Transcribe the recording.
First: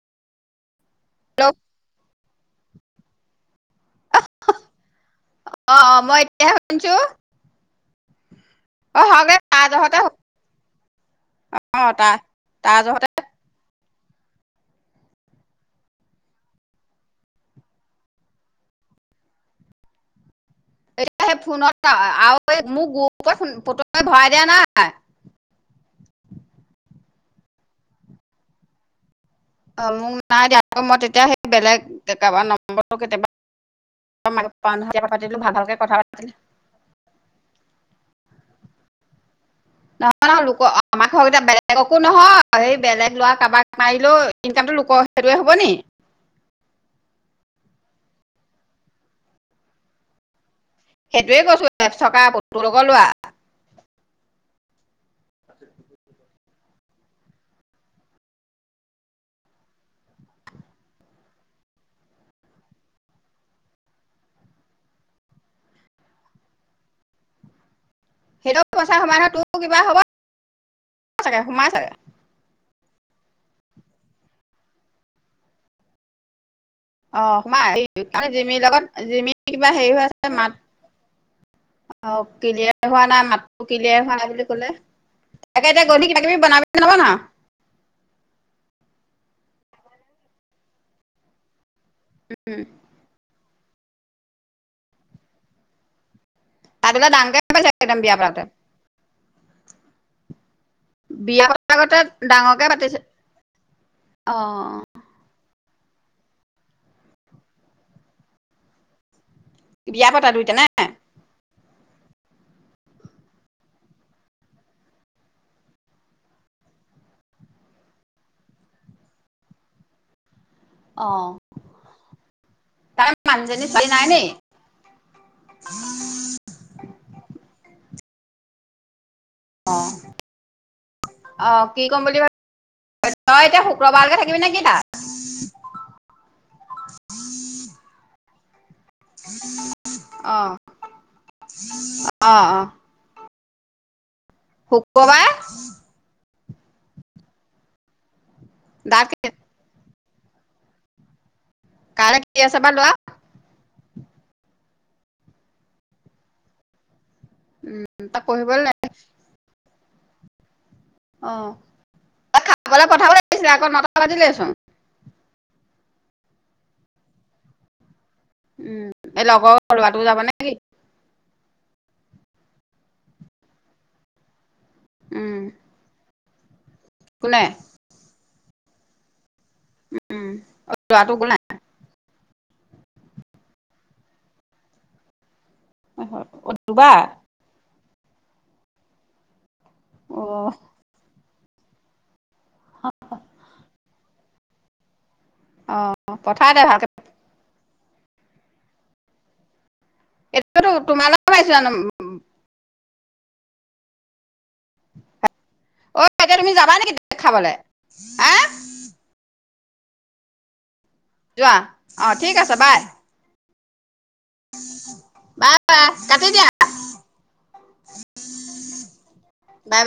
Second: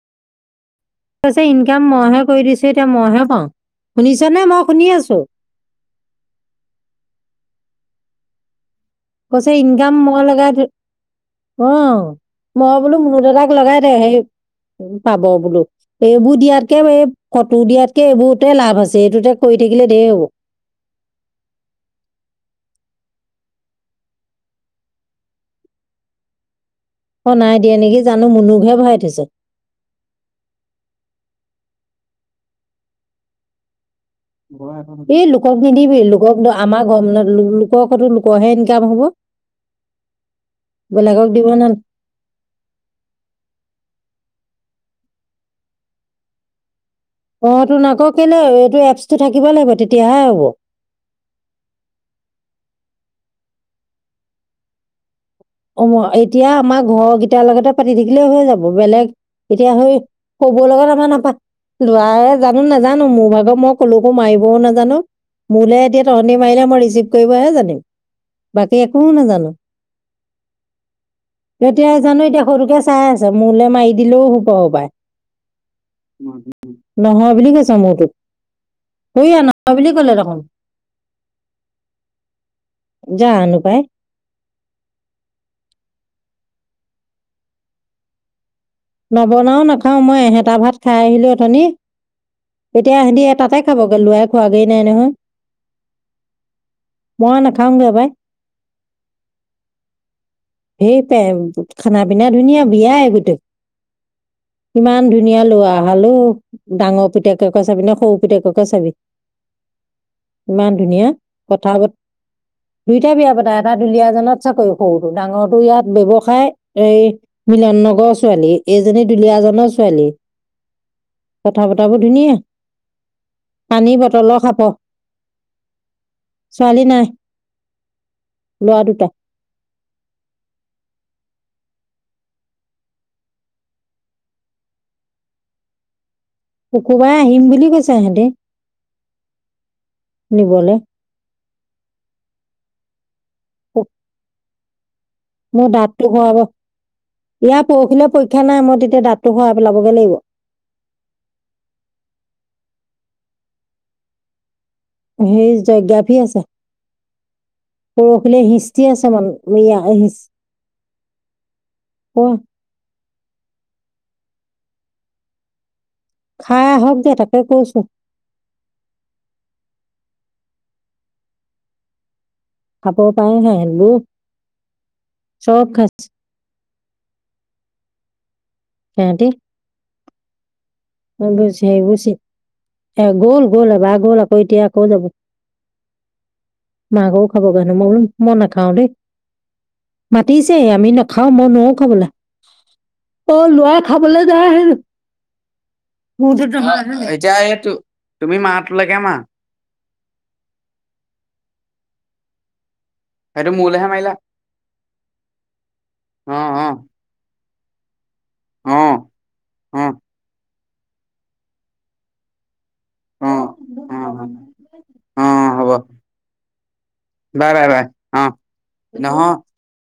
কৈছে hello income মইহে কৰি দিছো এতিয়া মইহে পাওঁ, শুনিছনে? মই শুনি আছো। অ' অ' মই এতিয়াহে শুনিছো। অ হয়গে কৈছে তাৰ ইনকাম জহতে অ মই লগাই, অ' তাৰ মই তাৰ বোলো জহতে মুনু দাদাক লগাই দে সেই পাব বোলো। এইবোৰ দিয়াতকে এই ফটো দিয়াতকে এইবোৰতে লাভ আছে, এইটোতে কৰি থাকিলে ধেই হ'ব। এতিয়া সেই ফোনত আৰু মোক গ্ৰুপ ফটো ভৰাই দিয়া নাই। অ' নাই দিয়া নেকি, জানো মুনুকহে ভৰাই থৈছে। অ মোক নাই দিয়া, আকৌ মই তেতিয়া সেই বেলেগ কাবাৰ নম্বৰটো কেতিয়াবা এই পাতিলো ভাল লোকক ভালকে কথা নিদিবি, পাতিলো লোকক আমাৰ ঘৰ লোকৰ ফটো লোকৰহে ইনকাম হব। নহয় নহয় লোকক আমাৰ ঘৰৰ বেলেগক কেইটাক দিব নাল বেলেগক একো নহয় সেই বেলেগ ল'ৰা কাৰোবাক মাৰিলোঁ, ইনকামটো লোকৰ সেইটোৱে হ'ব নেকি। অঁ টো ন কা কেলৈ এইটো এপচটো থাকিব লাগিব তেতিয়াহে হ'ব। সেইটোৱে কৈছোঁ এপছ থকা বটো লগৰ লোৱা। [inaudible] এতিয়া আমাৰ ঘৰৰ কেইটাৰ লগতে পাতি থাকিলে হৈ যাব, বেলেগ এতিয়া হৈ চবৰ লগত আমাৰ নাপা ল'ৰাহে জানো নাজানো মোৰ ভাগৰ মই কলৈকো মাৰিবও নাজানো। মূৰলৈ এতিয়া তহঁতে মাৰিলে মই ৰিচিভ কৰিবহে জানিম, সেইটো বাকী পইচা একো সোমাই নহয় তোৰ নাজানো। কিবা হব? চাগে সোমাই চাগে এতিয়া জানো এতিয়া সৰুকে চাই আছে মোলৈ মাৰি দিলেও হব এইবাৰ। অ মাৰ জিমিৰ লগত জিমি সইয়া কিবা নহয় বুলি হেৰি হৈ ক'লে আছে দেখোন মাত অঁ কিলিয়াৰ হোৱা নাই জানো মাতটো পাই কিলিয়াৰ হোৱা নাই বুলি কলে। তাকে এতিয়া গৈ পিনে কিবা কিবি বনাবি নে নবনাও। নবনাও নাখাও, মই এহেটা ভাত খাই আহিলো অথনি। উম। এতিয়া সিহঁতি এটাতে খাবগৈ লোৱাই খোৱাগৈ নাই নহয়। তাত এতিয়া মই ডাঙকে পাতিছে নাখাওঁগে একদম পাই বিয়া পতাটো। সেই পে বিয়া পতা আগতে খানা পিনা ধুনীয়া ডাঙৰকে পাতিছে, বিয়াই গোটেই অ। ইমান ধুনীয়া ল'ৰা হালোও, ডাঙৰ পিতেককে চাবি নে সৰু পিতেককে চাবি। বিয়া পতা দুইটা নে ইমান ধুনীয়া কথা বত দুইটা বিয়া পতা এটা দুলীয়াজত চাকৰি কৰে, সৰুটো ডাঙৰটো ইয়াত ব্যৱসায় এই মিলন নগৰৰ ছোৱালী, এইজনী দুলীয়াজনৰ ছোৱালী। অ কথা বতৰাবোৰ ধুনীয়া, তাৰ মানুহজনী ছোৱালী পানী নাই নি বটলৰ খাব ছোৱালী নাই, ল'ৰা দুটা। অঁ। অ, ' কি কম বুলি ভাব তই এতিয়া শুক্ৰবাৰলেকে থাকিবি নেকি তাত। শুকুৰবাৰে আহিম বুলি কৈছে ইহঁতি। অঁ নিবলে অ‌ অ। [inaudible] শুক্ৰবাৰে। মোৰ দাঁতটো শুৱাব ইয়াৰ পুৰহিলৈ পৰীক্ষা নাই মই তেতিয়া দাঁত দাঁতটো শুৰাই পেলাবলৈ লাগিব। কাইলে কি আছে বা ল'ৰাঅ? হেই যজ্ঞাফি আছে। উম তাক পূৰহিলৈ পঢ়িবলৈ নাই হিষ্টৰী আছে, এইয়া হিছ অঁ, খাবলৈ পঠাব লাগিছিলে আক, নটা বাজিলেই চোন। খাই আহক দে তাকে কৈছো। উম, এ লগৰ লোৰাটো যাব নে কি? খাপ পাই হে বোলো, উম চব খাইছে। কোনে? সহটি। অ'। বুজ স বুজি এ গ'ল, গ'ল এবাৰ গ'ল আকৌ এতিয়া আকৌ যাব। অ', দুবাৰ। মাকও খাব কাৰণে মই বোলো মই নখাও দেই। অ', মাতিছে আমি নাখাও মই নোৱাৰো খাবলে। অ' ল'ৰা খাবলৈ যায় হেনো? অ' মোৰতো পঠাই দে তুমাৰ ভালকে এতিয়া এইটো তুমি মাৰটো লেকে মাৰা। এইটোৱেট তোমাৰ লগত আহিছে জানো সেইতো মোলে হে মাৰিলা। অ' এতিয়া তুমি যাবা নেকি [unintelligible] খাবলে? অ', অ'। যোৱা অ' ঠিক আছে বাই। অ' উ', উ'। বাহ, বাহ কাটি দিয়া। বাই, বাই, বাই অ' নহ বাই বাই।